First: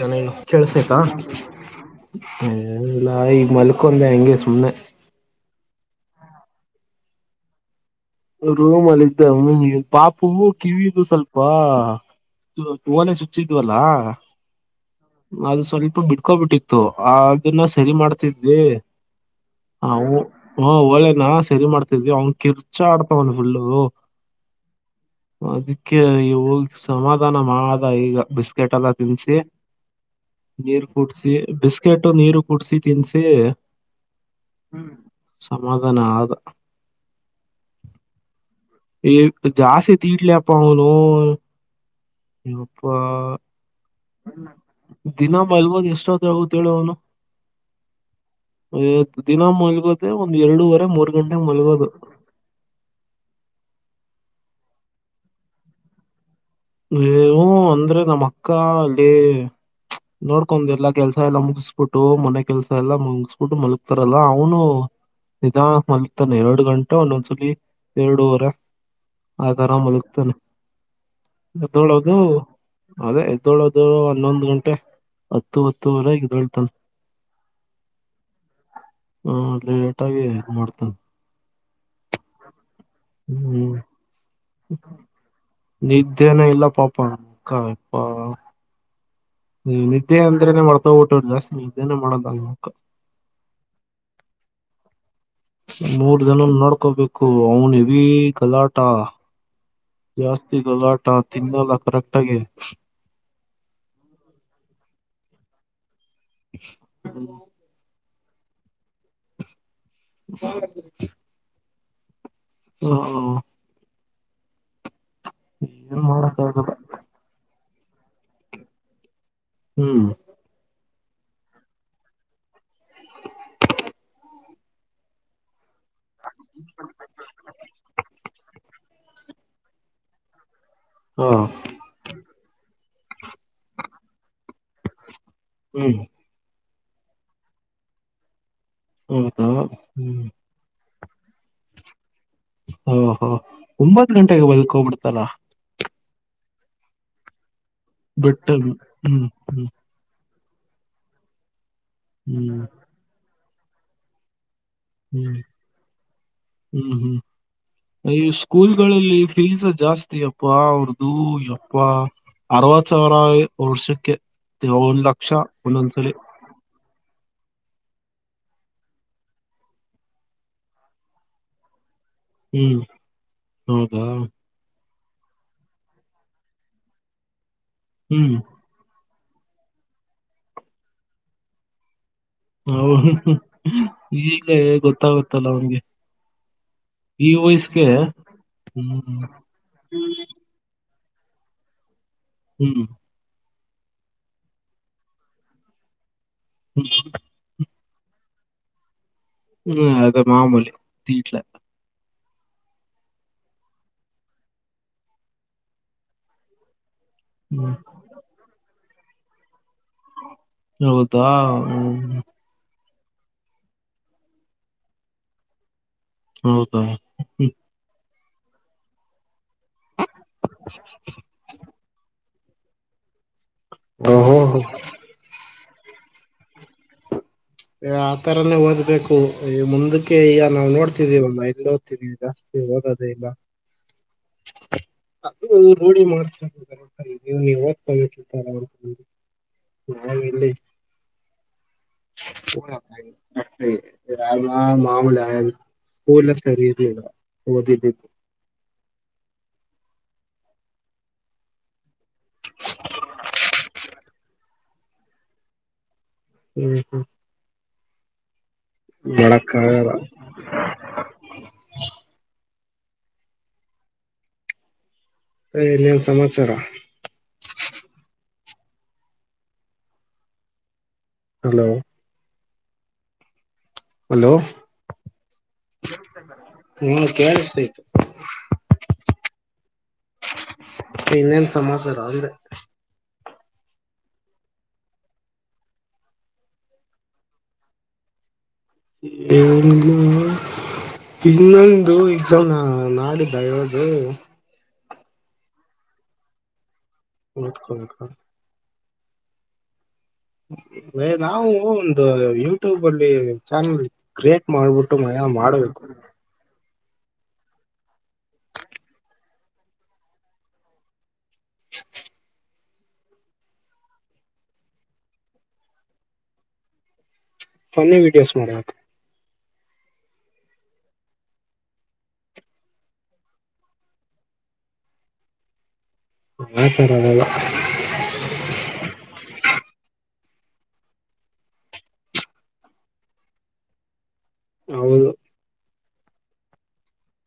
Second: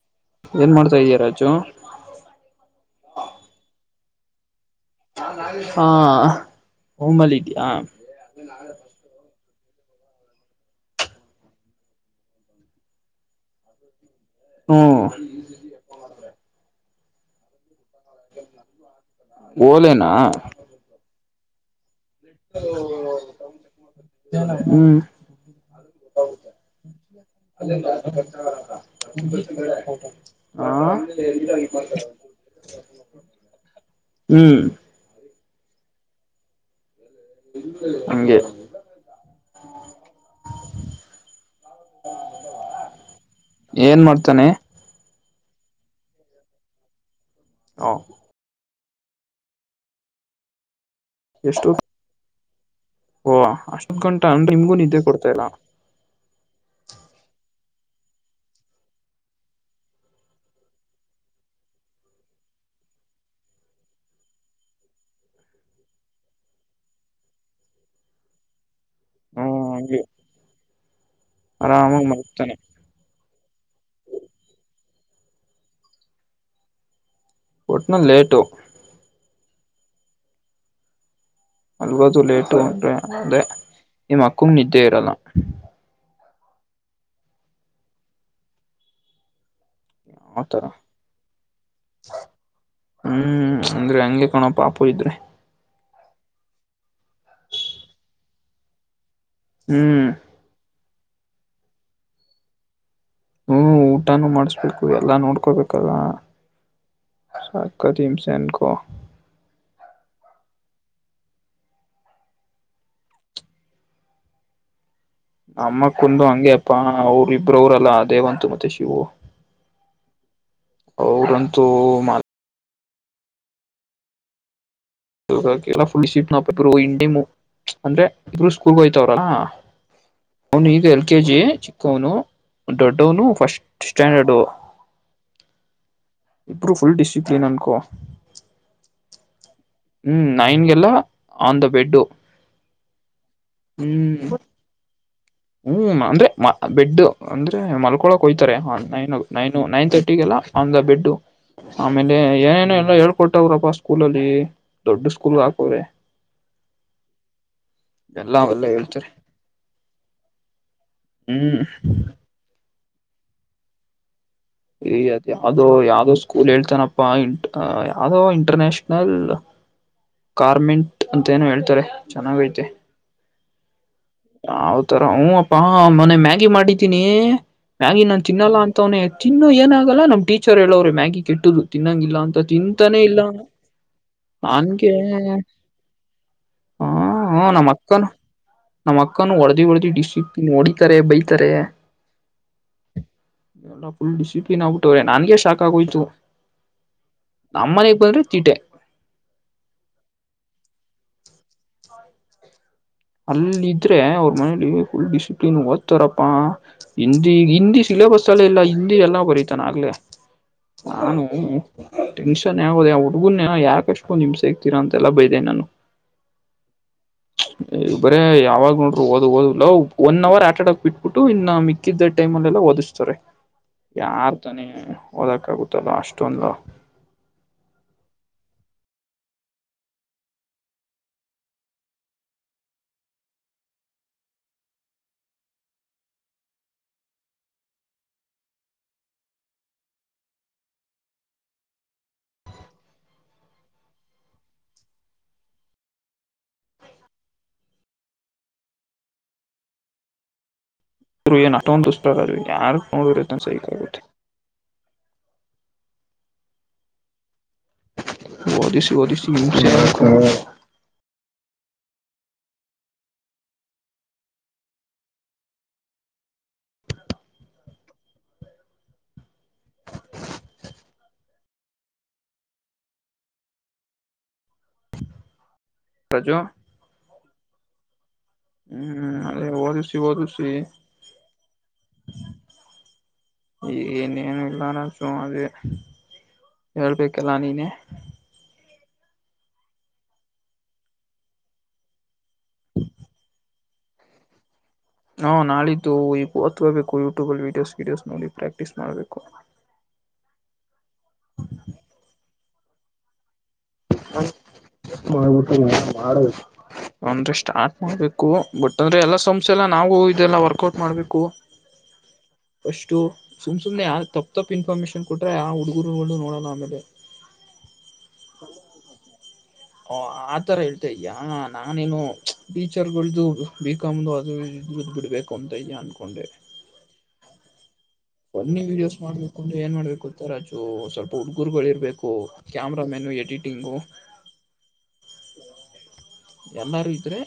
ಚ ಏನ್ ಮಾಡ್ತಾ ಕೆಳ್ಸಲ್ಲ ಇದೀಯ ರಾಜು ಈ ಮಲ್ಕ ಂದ ಎಂಗ ಸುಮ್ಮನೆ ಹಾ ಹಂಬಲ್ಲಿ ಇದ್ಯಾಾ ರೂಮ್ ಅಲ್ಲಿ ಇದ್ದ ಪಾಪೂ ಕಿವಿಿದು ಸ್ವಲ್ಪ ುವನೆೇ ಚುಚ್ಚಿದ್ವಲ್ಲಾ ಹ್ಮ್ ಅದು ಸ್ವಲ್ಪ ಬಿಡ್ಕೋಬಿಟ್ಟಿತ್ತು ಅದನ್ನ ಸರಿ ಮಾಡ್ತಿದ್ವಿ ಓಲೆನಾ ಹ ಒಓಳ್ಳೇನಾ ಸರಿ ಮಾಡ್ತಿದ್ವಿ ಅವನ್ ಕಿರ್ ಡ್ತ ಒಂದುಫುಳ್ಳ ಹ್ಮ್ ಅದಕ್ಕೆ ಹೋಗ ಸಮಾಧಾನ ಮಾಡದ ಈಗ ಬಿಸ್ಕೆಟ್ ಎಲ್ಲ ತಿನ್ಸಿ ಹಾ ನೀರ್ ಕುೂಡ್ಸಿ ಬಿಸ್ಕೆಟ್ ನೀರು ಕುೂಡ್ಸಿ ತಿನ್ಸಿ ಹ್ಮ್ ಸಮಾಧಾನ ಆದ ಹಗೆ ಜಾಸ್ತಿ ತೀಟ್ಲಪ್ಪನು ಇಪ್ಪ ಏನ್ ಮಾಡ್ತಾನೆ ದಿನ ಮಲ್ಗೋದ್ ಎಷ್ಟ ಹತ್ರಗೇಳುವ ಅವನು ಹ ದಿನ ಮಲ್ಗೋದೆ ಒಂದ್ ಎರಡೂುವರೆ ಮೂರ್ ಗಂಟೆಗೆ ಎಷ್ಟು ಮಲ್ಗೋದು ಓ ಅಷ್ಟೊತ್್ ಗಂಟ ಅಂದ್ರೆ ನಿಮ್ಗೂ ನಿದ್ದೆ ಕೊಡ್ತಾ ಇಲ್ಲ ವು ಅಂದ್ರೆ ನಮ್ಮ ಅಕ್ಕಾ ಅಲ್ಲಿ ನೋಡ್ಕೊಂಡ ಎಲ್ಲಾ ಕೆಲ್ಸ ಎಲ್ಲಾ ಮುಗಿಸಬಿಟ್ಟು ಮನೆ ಕೆಲ್ಸ ಎಲ್ಲಾ ಮುಗಸ್ಬಿಟ್ಟು ಮಲಗ್ತಾರಲ್ಲ ಅವನು ನಿಧಾನ ಮಲ್ತಾನೆ ಎರಡು ಗಂಟೆ ಒಂದೊಂದ್ಸಲಿ ಎರಡುುವರೆ ಆತ ಹ್ಮ್ ಹಂಗೆ ಆರಾಮಲಗ್ತಾನ ಆರಾಮಾಗಿ ಎದ್ದೋಳದು ಮಲಗ್ತಾನೆ ಅದೇ ಇದದ್ದೋಳದು ಹನ್ನೊಂದು ಗಂಟೆ ಹತ್ತು ಹತ್ತುವರೆಗ ದೊಳ್ತಲ್ ಒಟ್ಟನ ಲೇಟು ಲೇಟಾಗಿಿ ಮಾಡ್ತದೆ ಅಲ್ವದು ಲೇಟು ಅ್ರೆ ಅದೇ ಹ್ಮ್ ನಿಮ್ಮ ಅಕ್ಕಂಗ ನಿದ್ದೆ ಇರಲ್ಲ ಅನ ಇಲ್ಲ ಪಪಾ ಅಕ್ಕಾ ಇಪ್ಪ ನೀವ ನಿದ್ದೆ ಅಂದ್ರೇನೆ ಆತರ ಮಾಡ್ತಬಿಟ್ಟುರು ಜಾಸ್ತಿ ನಿದ್ದೇನೆ ಮಾಡೋದಾಗ ಹ್ಮ್ ಅಂದ್ರೆ ಹಂಗೆ ಕಣ ಪಾಪು ಇದ್ರೆ ಮೂ ಜನ ನೋಡ್ಕೋಬೇಕು ಅವನು ಭೀ ಗಲಾಟ ಹ್ಮ್ ಜಾಸ್ತಿ ಗಲಾಟ ತಿನ್ನ ನಲ್ಲಾಖಕ್ಟಾಗ ಹ್ಮ್ ಊಟಾನೂ ಮಾಡಸ್ಬೇಕು ಎಲ್ಲಾ ನೋಡ್ಕೋಬೇಕಲ್ಲ ಕದೀಮ ಸನ್ಕ ಹೌ ಹ ನಮ್ಮಕ್ಕ ಏನ್ ಕುಂಡು ಮಾಡಕ್ ಹಂಗೆ ಆಗಲ್ಲ ಅಪ್ಪಾ ಅವ್ರ ಇಬ್ರವರಲ್ಲಾ ದೇವಂತ ಮತ್ತೆ ಶವು ಹ್ಮ್ ೌರಂತು ಮಾ ಫುೀ ನ ಇಂಡಮ ಅಂದ್ರೆ ಕೂಗೋಯ್ತವ್ರಾ ಅವನು ಈಗ ಎಲ್ ಕೆ ಹಾ ಜಿ ಚಿಕ್ಕವನು ದೊಡ್ಡವನು ಫಸ್ಟ್ ಸ್ಟ್ಯಾಂಡರ್ಡುು ಹ್ಮ್ ಇರು ಫುಲ್ ಡಿಿಸಿಿಪ್ಲಿನ್ ಅನ್ಕೋ ಹ್ಮ ಹ್ಮ್ ನೈನ್ಗೆಲ್ಲ ಆನ್ ದ ಬೆಡ್ ಓ ಹೋ ಒಂಬತ್ ಗಂಟೆಗೆ ಬದಕ್ ಹೋಗ್ಬಿಡ್ತಾರಾ ಹ್ಮ ಅಂದ್ರೆ ಬೆಡ್ ಅಂದ್ರೆ ಮಲ್ಕೊಳಕ್ ಬೆಟ್ಟ ಹೋಯ್ತಾರೆ ಹ್ಮ್ ನೈನ್ ಹ್ಮ್ ನೈನ್ ನೈನ್ ತರ್ಟಿ ಎಲ್ಲ ಒಂದ ಬೆಡ್ಡು ಆಮೇಲೆ ಹ್ಮ್ ಏನೇನು ಎಲ್ಲ ಹೇಳ್ಕೊಟ್ಟಾವ್ರಪ್ಪಾ ಸ್ಕೂಲಲ್ಲಿ ದೊಡ್ಡ ಸ್ಕೂಲ್ ಹ್ಮ್ ಆಾಕೋರೆೆ ಸ್ಕೂಲ್ ಗಳಲ್ಲಿ ಫೀಸ್ ಜಾಸ್ತಿ ಜಸ್ತಿ ಅಪ್ಪ ಅವ್ರದುು ಹ್ಮ್ ಯಪ್ಪ ಅರವತ್ ಸಾವಿರ ವರ್ಷಕ್ಕೆ ಈ ಒಂದ್ ಅದ್ ಲಕ್ಷ ಯಾವ್ದೋ ಒಂದೊಂದ್ಸಲಿ ಯಾವ್ದೋ ಸ್ಕೂಲ್ ಹೇಳ್ತಾನಪ್ಪಾ ಇಂಟು ಅ ಯಾವವುದೋ ಇಂಟರ್ನ್ಯಾಷನಲ್ ಕಾರಾರ್ಮೆಂಟ್ ಅಂತ ಏನು ಹೇಳ್ತಾರೆ ಚನ್ನಾಗಯತೆ ಹ್ಮ್ ಹೌದಾ ರ ಹ್ ಅಪ್ಪಾ ಮನೆ ಮ್ಯಾಗಿ ಮಾಡಿದ್ದೀನಿ ಮ್ಯಾಗಿಿ ನಾನ್ ಹ್ಮ್ ತಿನ್ನಲ್ಲ ಅಂತವನ ತಿನ್ನು ಏನಾಗಲ್ಲ ನಮ್ಮ ಟೀಚರ್ ಹೇಳೋವೆ ಮ್ಯಾಗಿ ಕೆಟ್ಟದು ತಿನ್ನಂಗಿಲ್ಲ ಅ ಹೌದ ಈಗ ನನ್ಗೆ ಗೊತ್ತಾಗುತ್ತಲ್ಲ ಅವನ್ಗೆ ಇ ವಯಸ್ಕಗೆ ನಮ್ಮ್ ಅಕ್ಕನು ಹೊಡದಿ ಹೊಡದಿ ಡಿಸಿಪ್ಲಿನ್ ಹೊಡಿತಾರೆ ಬೈತಾರೆ ಹ್ಮ್ ಎಲ್ಲ ಫುಲ್ ಡಿಸಿಪ್ಲಿನ್ ಆಗ್ಬಿಟ್ಟವ್ರೆ ನನ್ಗೆ ಶಾಕ್ ಆಗೋಯ್ತು ಹ್ಮ್ ನಮ್ಮ ಮನೆಗೆ ಬಂದ್ರೆ‌ ತೀಟೆ ಹ್ಮ್ ಅದು ಮಾಮೂಲಿ ತೀಟ್ಲೇ ಅಲ್ಲಿದ್ರೆ ಅವ್ರ ಮನೇಲಿ ಫುಲ್ ಡಿಸಿಪ್ಲಿನ್ ಓದ್ತಾರಪ್ಪಾ ಹಿಂದಿ ಹ್ಮ್ ಹಿಂದಿ ಸಿಿಬಸ್ ಅಲ್ಲ ಇಲ್ಲ ಹಿಂದಿ ಎಲ್ಲ ಕೊರಿತ ಚೆನ್ನಾಗ್ ನ ಹೌದಾ ಹ್ಮ್ ಟೆನ್ಷನ್ ಹುದಊ ಮಗುನ ಯಾಕಷ್ಟೂಂದ ಹಿಮ್ಸೆಗ್ತೀರಾ ಅಂತೆಲ್ಲ ಬೈದೆ ನಾನು ಹೌದಾ ಹ್ಮ ಬರೇ ಯಾವಾಗ್ ನೋಡಿದ್ದರು ಓದು ಓದು ಲೂ ಒನ್ ಅವರ್ ಆಟ ಇಡುಕ್ಕಿ ಬಿಟ್ಬಿಟ್ಟು ಇನ್ನ ಮಿಕ್ಕಿದ್ದ ಟೈಮ್ಲ ಎಲ್ಲ ಓದಿಸ್ತಾರೆ ಯಾರ ಓಹೋ ತಾನೆ ಓದಕಾಗುತ್ತಲ್ಲ ಅಷ್ಟ ಷ್ಟೊಂದ ಆತರಾನೇ ಓದ್ಬೇಕು ಈ ಮುಂದಕ್ಕೆ ಈಗ ನಾವು ನೋಡ್ತಿದೀವಮ್ಮ ಎಲ್ಲಿ ಓದ್ತೀವಿ ಈಗ ಓದದೆ ಇಲ್ಲ ಅದು ರೂಢಿ ಮಾಡಸಬೇಕು ಕರೇಕ್ಟ ಆಗಿ ನೀವು ನೀವು ಓದಕಿಂತ ಹಾ ಇಲ್ಲಿ ಹ ರಾಮ ಮಾಮೂಲ ಸ್ಕೂಲೇ ಸರಿ ಇರಲ್ಲಿಲ್ಲ ಓದಿದ ಆದರು ಏನ್ ಅಷ್ಟೊಂದು ದುಷ್ಟರ ಅಲ್ಲಿ ಯಾರ ನೋಡರತ್ತ ಸೈಕ ಆಗುತ್ತೆ ಹ್ಮ್ ಹ್ಮ್ ಓದಿಸಿ ಓದಿಸಿ ಮಾಡಕ್ಕಾಗಲ್ಲ [unintelligible] ಏ ಇನ್ನೆನ್ ಸಮಾಚಾರ ಹಲೋ ಹಲೋ ರಜು ಹ್ಮ ಕೇಳಸ್ತೈತೆ ಹ್ಮ್ ಅದೇ ಓದಿಷ ಓದಿಷ ಮತ್ತೆ ಇನ್ನೇನ ಸಮಾಚಾರ ಅಂದೆ ಈಗ ಇನ್ನೇನು ಇಲ್ಲಾನ ಸುಮ ಅದೇ ಹೇಳ್ಬೇಕಲ್ಲಾ ನೀನೇ ಇನ್ನೊಂದು ಎಕ್ಸಮ ನಾಡಿದ್ದ ಹ್ಮ ಹಾ ನಾಳಿದ್ದು ಈಗ ಓದಕೂ ಬೇಕು ಯೂಟ್ಯೂಬ ಅಲ್ಲಿ ವಿಡಿಯೋಸ್ ಓದ್ಕೋಬೇಕ ಗಿಡಿಯೋಸ್ ನೋಡಿ ಪ್ರಾಕ್ಟೀಸ್ ಮಾಡಬೇಕು ಮ ನಾವು ಒಂದು ಯೂಟ್ಯೂಬ್ ಅಲ್ಲಿ ಚಾನಲ್ ಕ್ರಿಯೇಟ್ ಮಾಡ್ಬಿಟ್ಟು ಮಯ ಮಾಡ್ಬಿಟ್ಟು ಮಾಡ್ಬೇಕು ಮಾಡಬೇಕು ಅಂದ್ರೆ ಸ್ಟಾರ್ಟ್ ಮಾಡ್ಬೇಕು ಬಟ್ ಅಂದ್ರೆ ಎಲ್ಲಾ ಸಂಸ್ ಎಲ್ಲ ನಾವು ಇದೆಲ್ಲಾ ವರ್ಕೌಟ್ ಮಾಡ್ಬೇಕು ಅಫಷ್ಟು ಸುಮ್ ಸುಮ್ಮ್ನೆ ಯ ತಪ್ಪಪ್ ತಪ್ಪು ಇನ್ಫಾರ್ಮೇಶನ್ ಕೊಟ್ರೆ ಆ ಹುಡುಗುರುಗಳನ್ನು ನೋಡೋಲ್ಲ ಆಮೇಲೆ ಫನ್ನಿ ವೀಡಿಯೋಸ್ ಮಾಡಬೇಕು ಓ ಆತರ ಹೇಳ್ತೆೇ ಇದಿಯಾ ನಾನೇನು ಟೀಚರ್ಗಳ್ದು ಬಿಕಾಮು ಅದು ಬೀಟಬಿಡಬೇಕು ಅಂತ ಇದಿಯಾ ಆತರದಲ್ಲ ಫನ್ನಿ ವಿಡಿಯೋಸ್ ಮಾಡ್ಬೇಕು ಅಂದ್ರೆ ಏನ್ ಮಾಡ್ಬೇಕು ಗೂತ್ತ ರಾಜು ಸ್ವಲ್ಪ ಹುಡ್ಗರುಗಳು ಇರ್ಬೇಕು ಕ್ಯಾಮರ ಮೆನ್ ಎಡಿಟಿಂಗು ಹೌದು ಎಲ್ಲರೂ ಇದ್ರರೆ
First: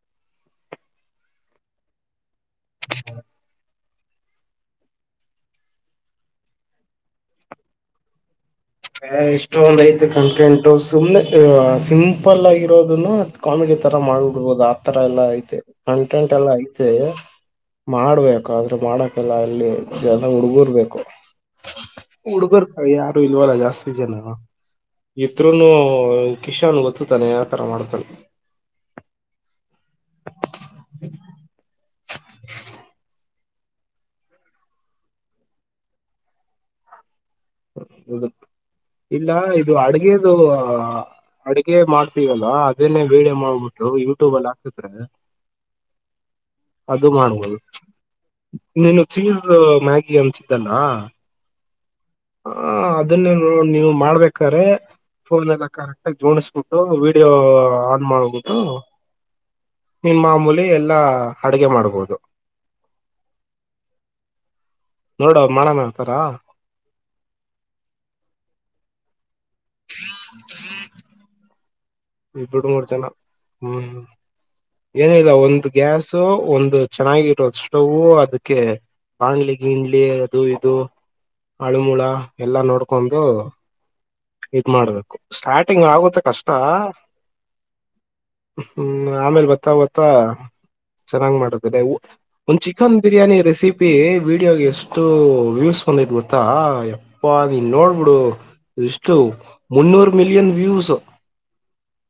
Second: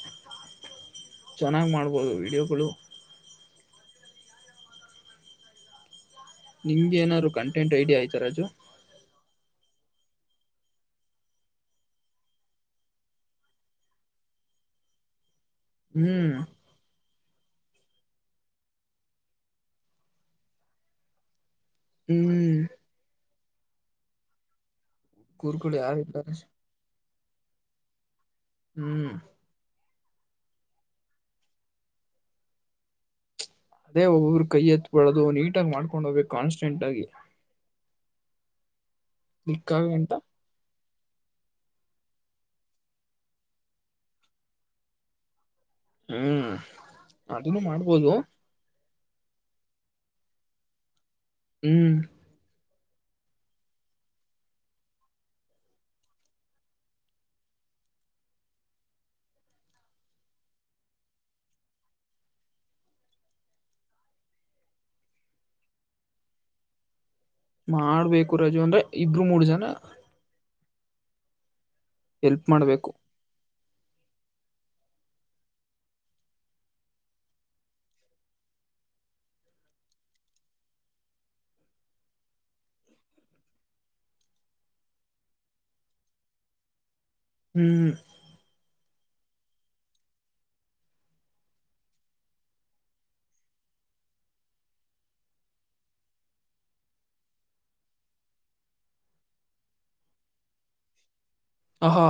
ಚೆನ್ನಾಗ ಮಾಡ್ಬೋದು ವೀಡಿಯೋಗಳು ನಿಮ್ಗೆ ಏನಾದ್ರು ಕಂಟೆಂಟ್ ಐಡಿ ಆಯ್ತಾ ರಾಜು ಎಷ್ಟೊಂದ್ ಐತ ಕಂಟೆಂಟ್ ಸುಮ್ನೆ ಸಿಂಪಲ್ ಆಗಿರೋದು ಕಾಮಿಡಿ ತರ ಮಾಡ್ಬಿಡ್ಬೋದು ಆತರ ಎಲ್ಲಾ ಐತೆ ಕಂಟೆಂಟ್ ಹ್ಮ್ ಎಲ್ಲ ಐತೆ ಮಾಡ್ಬೇಕು ಆದ್ರೆ ಮಾಡಕಲ್ಲ ಅಲ್ಲಿ ಜನ ಹುಡ್ಗುರ್ಬೇಕು ಹ್ಮ್ ಹುಡ್ಗರ್ ಯಾರು ಇಲ್ವಲ್ಲ ಜಾಸ್ತಿ ಜನ ಇದ್ರುನು ಗುರುಗಳು ಯಾರ ಇದ್ದಾರೆ ಕಿಶಾನ್ ಗೊತ್ತತಾನೆ ಆತರ ಮಾಡ್ತಾನೆ ಹ್ಮ್ [inaudible] ಅದೇ ಒಬ್ಬೊಬ್ರು ಕೈ ಎತ್ತತ್ಬಳೋದು ನೀಟಾಗಿ ಮಾಡ್ಕೊಂಡ್ ಹೋಗ್ಬೇಕು ಕಾನ್ಸ್ಟೆಂಟ್ ಆಗಿ ಹೌದು ಇಲ್ಲ ಇದು ಕ್ಲಿಕ್ಕಾಗ ಅಂತ ಅಡ್ಗೆದು ಅಡಗೆ ಮಾಡ್ ಲ್ವಾ ಅದನ್ನೇ ವೀಡಿಯೋ ಮಾಡ್ಬಿಟ್ಟು ಯೂಟ್ಯೂಬ ಅಲ್ಲಿ ಹಾಕಿದ್ರೆ ಹ್ಮ್ ಅದು ಮಾಡುವುದು ಅದನ್ನು ಮಾಡ್ಬೋದು ನೀನು ಚೀಸ್ ಮ್ಯಾಗಿ ಅನ್ಸಿದ್ದಲ್ಲ ಹ್ಮ್ ಹ ಅದನ್ನೇ ನೋ ನೀವು ಮಾಡ್ಬೇಕ್ರೆ ಫೋನ್ ಎಲ್ಲ ಕರೆಕ್ಟ್ ಆಗ ಜೋಣಿಸಬಿಟ್ಟು ವೀಡಿಯೋ ಆನ್ ಮಾಡಬಿಟ್ಟು ನಿನ್ ಮಾಮೂಲಿ ಎಲ್ಲಾ ಅಡಗೆ ಮಾಡ್ಬೋದು ನೋಡವ ಮಾಡನ ಹೇಳ್ತಾರಾ ಮಾಡ್ಬೇಕು ರಜು ಅಂದ್ರೆ ಇಬ್ರು ಮೂರ್ ಜನ ಹ್ಮ ಎಲ್ಪ್ ಇಬಡು ಮಾಡ್ಬೇಕು ಮೂಡ್ತನ ಹ್ಮ್ ಏನಿಲ್ಲ ಒಂದು್ ಗ್ಯಾಾಸು ಒಂದು ಚೆನ್ನಾಗಿ ಇರೋದು ಸ್ಟೌವ ಅದಕ್ಕೆ ಬಾಣ್ಲಿ ಗಿಂಡ್ಲಿ ಅದು ಇದು ಅಳುಮುಳ ಎಲ್ಲಾ ನೋಡ್ಕೊಂಡು ಇದ್ ಮಾಡ್ಬೇಕು ಸ್ಟಾರ್ಟಿಂಗ್ ಆಗುತ್ತೆ ಕಷ್ಟ ಹ್ಮ್ ಆಮೇಲೆ ಬತ್ತಾ ಗತ್ತಾ ಚೆನ್ನಾಗ್ ಮಾಡತದೆ ಒಂದ್ ಚಿಕನ್ ಬಿರಿಯಾನಿ ರೆಸಿಪಿ ವಿಡಿಯೋಗೆ ಎಷ್ಟು ವ್ಯೂಸ್ ಸೊಂದೈತ್ ಗೊತ್ತಾ ಎಪ್ಪಾ ಇನ್ ನೋಡ್ಬಿಡು ಇಷ್ಟು ಮುನ್ನೂರು ಮಿಲಿಯನ್ ವ್ಯೂಸ್ ಹಾ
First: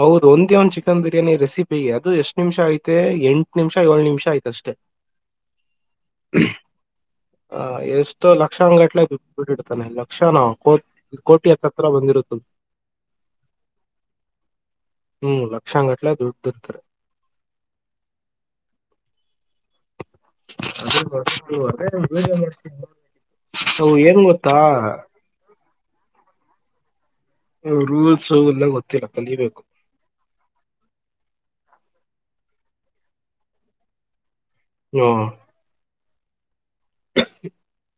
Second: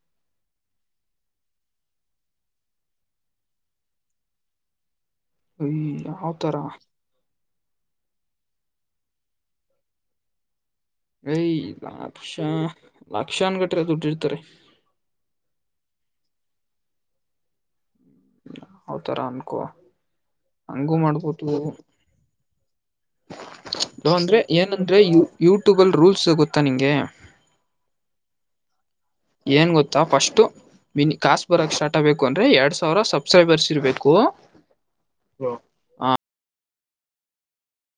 ಹೌದು ಒಂದೇ ಒಂದ ಚಿಕನ್ ಬಿರಿಯಾನಿ ರೆಸಿಪಿ ಅದು ಎಷ್ಟ್ ನಿಮಷ ಐ್ತೆ ಎಂಟು ನಿಮಿಷ ಏಳು ನಿಮಿಷ ಆಯ್ತ ಅಷ್ಟೇ ಯ್ ಅವತರ ಹ ಎಷ್ಟೋ ಲಕ್ಷ ಅಂಗಂಗಟ್ಲೆ ಬಿಟ್ಟಿಡ್ತಾನೆ ಲಕ್ಷ ನ ಯ ಲಕ್ಷ ಲಕ್ಷಕ್ಷನ್ ಕಟ್ರ ದುಡ್ಡಿ ಇರ್ತಾರೆ ಹ್ಮ್ ಲಕ್ಷಾಂಗಟ್ಲೆ ದುಡ್ಡ್ದ ಇರ್ತಾರೆ ಅವತರಾಮಕ ಅದೇದೇೇಜ ಮಾಡ್ತ ಅಂದ್ರೆ ಏನಂದ್ರೆ ಯ ಯೂಟ್ಯೂಬ ಅಲ್ ರೂಲ್ಸ್ ಗೊತ್ತಾ ನಿಂಗೆ ಅವರುೂ ಸೌಲ್ಲ ಗೊತ್ತ ಏನ್ ಗೊತ್ತಾ ಫಸ್ಟ್ಿನಿ ಕಾಸ್ಬುರ ಸ್ಟಾರ್ಟ್ ಬು ಅಂದ್ರೆ ಎರಡ್ ಸಾವಿರ ಸಬ್ಸ್ಕ್ರೈಬರ್ಸ್ ಇರಬೇಕು ಹ್ಮ [inaudible]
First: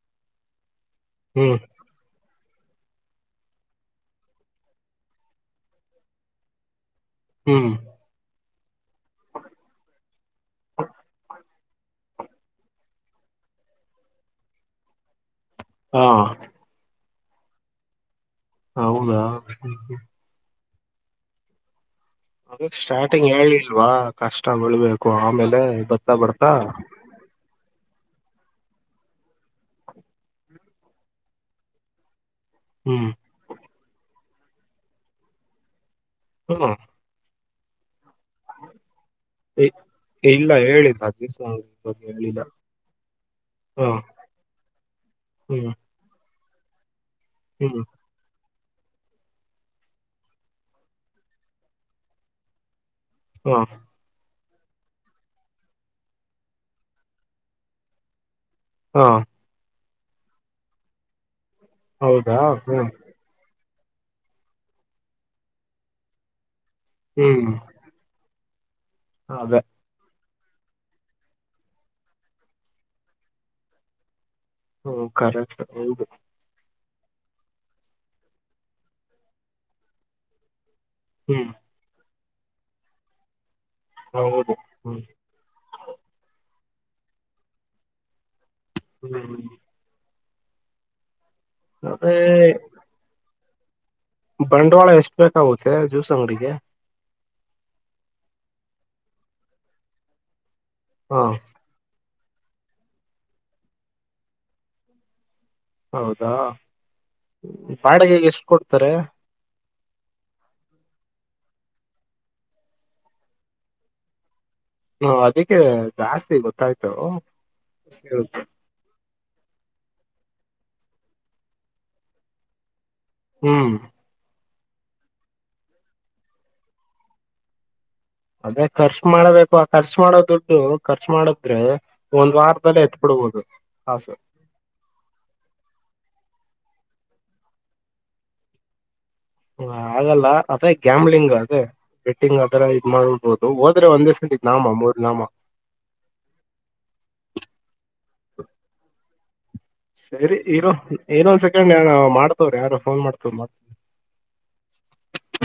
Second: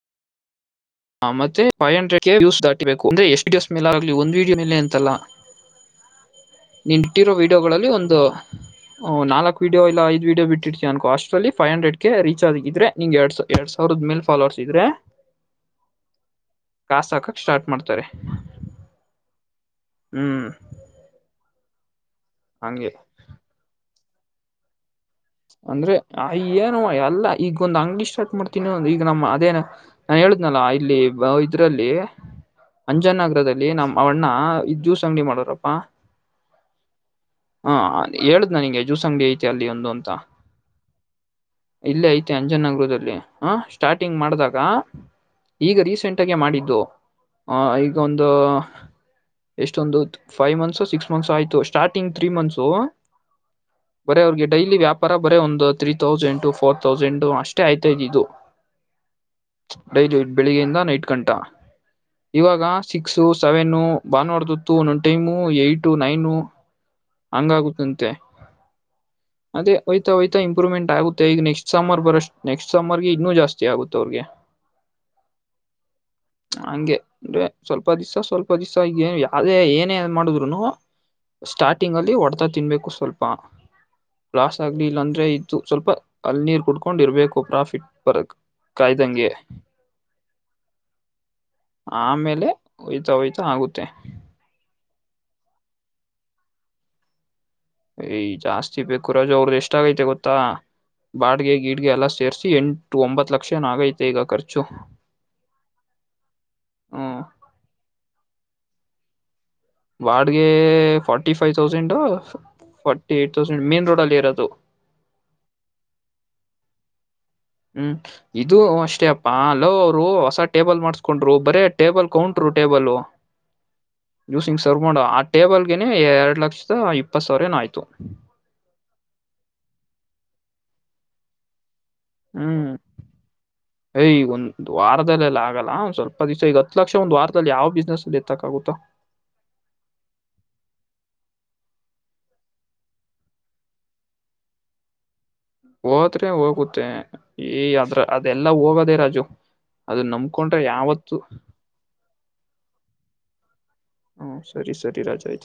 ಮತ್ತ ಹ್ಮ್ ೈವ್ ಹಂಡ್ರೆಡ್ ಕೊಸ್ ದಾಟಿಬೇಕು ಅಂದ್ರೆ ಎಷ್ಟುಡಸ್ ಮೇಲ ಆಾಗಲಿ ಒಂದು್ ವೀಡಿಯೋ ಮೇಲೆ ಎಂತಲ್ಲ ನೀನು ಇಟ್ಟಿರೋ ಹ್ಮ್ ವಿೀಡಿಯೋಗಳಲ್ಲಿ ಒಂದು ಓ್ ನಲ್ಕ್ ವಿಡಿಯ ಇ ಐದ್ ವಿಿಯೋ ಬಿಟ್ಟಿಡ್ತವಿ ಅನ್ಕ ಹಸ್್ರಲ್ಲಿ ಫೈವ್ ಹಂಡ್ರೆಡ್ ಗೆ ರೀಚ್ಾರ್್ಗಿದ್ರೆ ನಿಂಗ್ ಎರಡ್ ಎರಡ್ ಸಾವಿರದ ಮೇಲ್ ಫಾಲೋರ್ಸ್ ಇದ್ರೆ ಹಾ ಕಾಸಸ್ಾಕಕ್ ಸ್ಟಾರ್ ಮಾಡ್ತಾರೆ ಹೌದಾ ಹ್ಮ್ ಅದಕ್ ಹಂಗೆ ಸ್ಟಾರ್ಟಿಂಗ್ ಹೇಳಿಲ್ವಾ ಕಷ್ಟ ಬಿಳ್ಬೇಕು ಅಂದ್ರೆ ಅಯ್ಯಏನು ಎಲ್ಲಾ ಈಗೊಂದ್ ಅಂಗಿಷ್ಟ ಸಟ್ ಮಾಡ್ತೀನಿ ಈಗ ನಮ್ಮ ಅದೇನ ನಾನ್ ಹೇಳುದ್ನಲ್ಲಾ ಇಲ್ಲಿ ಇದ್ರಲ್ಲಿ ಹ್ಮ್ ಅಂಜನ ನಗರದಲ್ಲಿ ನಮ್ಮ ಅವಣ್ಣ ಇದ ಜ್ಯೂಸ್ ಅಂಗಡಿ ಮಾಡೋ್ರಪ್ಪಾ ಹ್ಮ ಹಾ ಹೇಳ್ದ್ ನನಗೆ ಜೂಸ ಅಂಗಡಿ ಐತಿ ಅಲ್ಲಿ ಇ- ಒಂದು ಅಂತ ಇಲ್ಲ ಹೇಳಿಲ್ಲ ದಿವ್ಸ ಬಗ್ಗೆ ಇಲ್ಲೇ ಐತೆ ಹೇಳಿಲ್ಲ ಅಂಜನಗರದಲ್ಲಿ ಹ ಹಾ ಸ್ಟಾರ್ಟಿಂಗ್ ಮಾಡ್ದಾಗ ಹ್ಮ್ ಈಗ ರೀಸೆಂಟ್ಗೇ ಮಾಡಿದ್ದು ಆ ಹ್ಮ್ ಈಗ ಒಂದು ಎಷ್ಟೊಂದು ಫೈವ್ ಮಂತ್ಸ ಸಿಕ್ಸ್ ಮಂತ್ಸ್ ಆಯ್ತು ಸ್ಟಾರ್ಟಿಂಗ್ ತ್ರೀ ಮಂತ್ಸು ಹಾ ಬರ ಅವ್ರಿಗೆ ಡೈಲಿ ವ್ಯಾಪ ಪರ ಬರೇ ಒಂದು ತ್ರೀ ತೌಸಂಡ್ ಫೋರ್ ತೌಸಂಡ್ ಅಷ್ಟೇ ಆಯ್ತ ಇದ ಇದು ಹಾ ಡೈ ಬೆಳಿಗ್ಗೆಯಿಂದ ನೈಟ್ ಗಂಟಾ ಹೌದಾ ಇವಾಗ ಹ್ಮ್ ಸಿಕ್ಸ್ ಸೆವೆನ್ ಬಾೋಡ್ತತ್ತು ಒಂದೊಂದು ಟೈಮು ಏಟ್ ನೈನು ಹಂಗಾಗುತ್ತಂತೆ ಹೌದೇ ಯ್ತ ಇಂಪ್ರೂವ್ಮೆಂಟ್ ಆಗುತ್ತೆ ಈಗ ನೆಕ್ಸ್ಟ್ ಸಮಮ್ಮರ್ ಬರಷ್ಟ ನೆಕ್ಸ್ಟ್ ಸಮಮ್ಮರ್ಗೆ ಇನ್ನುೂ ಜಾಸ್ತಿ ಆಗುತ್ತೆ ಅವ್ರಿಗೆ ಹ್ಮ ಕಕ್ ಹಂಗೆ ಅೆ ಸ್ವಲ್ಪ ದಿವ್ಸ ಸ್ವಲ್ಪ ದಿವ್ಸ ಯಾವ್ದೇ ಏನೇ ಮಾಡಿದ್ರುನು ಹ್ಮ್ ಸ್ಟಾರ್ಟಿಂಗ್ ಅಲ್ಲಿ ಹೊಡೆತಾ ತಿನ್ಬೇಕು ಸ್ವಲ್ಪ ಹೌದು ಇಲ್ಲ ಹ್ಮ್ ಅಂದ್ರೆ ಇತ್ತು ಸ್ವಲ್ಪ ಅಲ್ಲಿ ನೀರ್ ಕುಡ್ಕೊಂಡ್ ಇರ್ಬೇಕು ಪ್ರಾಫಿಟ್ ಬರಕ್ ಕಾಯ್ದಂಗೆ ಹ್ಮ್ ಅದೇ ಆಮೇಲೆ ಹೊಯ್ತಾ ಹೊಯ್ತಾ ಆಗುತ್ತೆ ಬಂಡವಾಳ ಎಷ್ಟ್ ಬೇಕಾಗುತ್ತೆ ಜ್ಯೂಸ್ ಅಂಗಡಿಗೆ ಯ್ ಜಾಸ್ತಿ ಬೇಕು ರು ಅವ್ರದ ಎಷ್ಟ ಆಗೈತೆ ಗೊತ್ತಾ ಹಾ ಬಾಡ್ಗೆ ಗಿಡ್ಗೆ ಎಲ್ಲಾ ಸೇರ್ಸ ಎಂಟು ಒಂಬತ್ತು ಲಕ್ಷ ಏನ ಆಗೈತೆ ಈಗ ಖರ್ಚು ಹೌದಾ ಹ್ಮ್ ಬಾಡಿಗೆಗೆ ಎಷ್ಟು ಕೊಡ್ತಾರೆ ವಾಡ್ಗೆ forty five thousand forty eight thousand main road ಅಲ್ಲಿ ಇರೋದು ಹಾ ಅದಕ್ಕೆ ಜಾಸ್ತಿ ಗೊತ್ತಾಯ್ತು ಹ್ಮ್ ಕೇಳಿದ್ದು. ಇದು ಅಷ್ಟೇ ಅ ಹಾ ಹಲೋ ಅವರು ಹೊಸ ಟೇಬಲ್ ಮಾಡಿಸಕೊಂಡ್ರು ಬರೇ ಟೇಬಲ್ ಕೌಂಟಟ್ರು ಟೇಬಲು ಹ್ಮ್ ಯೂಸಿಂಗ್ ಸರ್ವ್ ಮಾಡೋ ಆ ಟೇಬಲ್ ಗೆನೆ ಎರಡ್ ಲಕ್ಷದ ಇಪ್ಪತ್ ಸಾವಿರ ಏನ ಆಯ್ತು ಅದೇ ಖರ್ಚು ಮಾಡಬೇಕು ಆ ಖರ್ಚು ಮಾಡೋ ದುಡ್ಡು ಖರ್ಚು ಮಾಡುದ್ರ ಹ್ಮ್ ಏ್ ಈಗೊಂದ್ ವಾರದಲ್ಲೆಲ್ಲ ಆಗಲ್ಲ ಸ್ವಲ್ಪ ದಿವಸ ಈಗತ್ತು ಹ ಲಕ್ಷ ಒಂದು ವಾರದಲ್ಲಿ ಯಾವ ಬಿಸ್ನೆಸ್ ಅಲ್ಲಿ ಎತ್ತಕ್ಕ ಆಗುತ್ತಾ ಹ ಹಾಗಲ್ಲ ಅದೇ ಗ್ಯಾಮ್ಲಿಂಗ್ ಅದೇ ಬೆಟ್ಟಿಂಗ್ ಆ ತರ ಇದ್ ಮಾಡ್ಡ್ಬೋುದು ಹೋದ್ರೆ ಒಂದೇಸಂ ಇದ್ ನಾಮ ಮೂರ್ ನಾಮ ಹೋದ್ರೆ ಹೋಗುತ್ತೆ ಈ ಅದ್ರ ಅದೆಲ್ಲಾ ಹೋಗೋದೆೇ ರಾಜು ಅದನ್ನ ಸರಿ ನಂಬ್ಕೊಂಡ್ರೆ ಇರೋ ಯಾವತ್ತು ಇನೊಂದ್ ಸೆಕೆಂಡ್ ಮಾಡ್ತವ್ರ ಯಾರು ಫೋನ್ ಮಾಡ್ತವ ಮಾಡ್ತ ಹ್ಮ ಸರಿ ಸರಿ ರಾಜಾಯ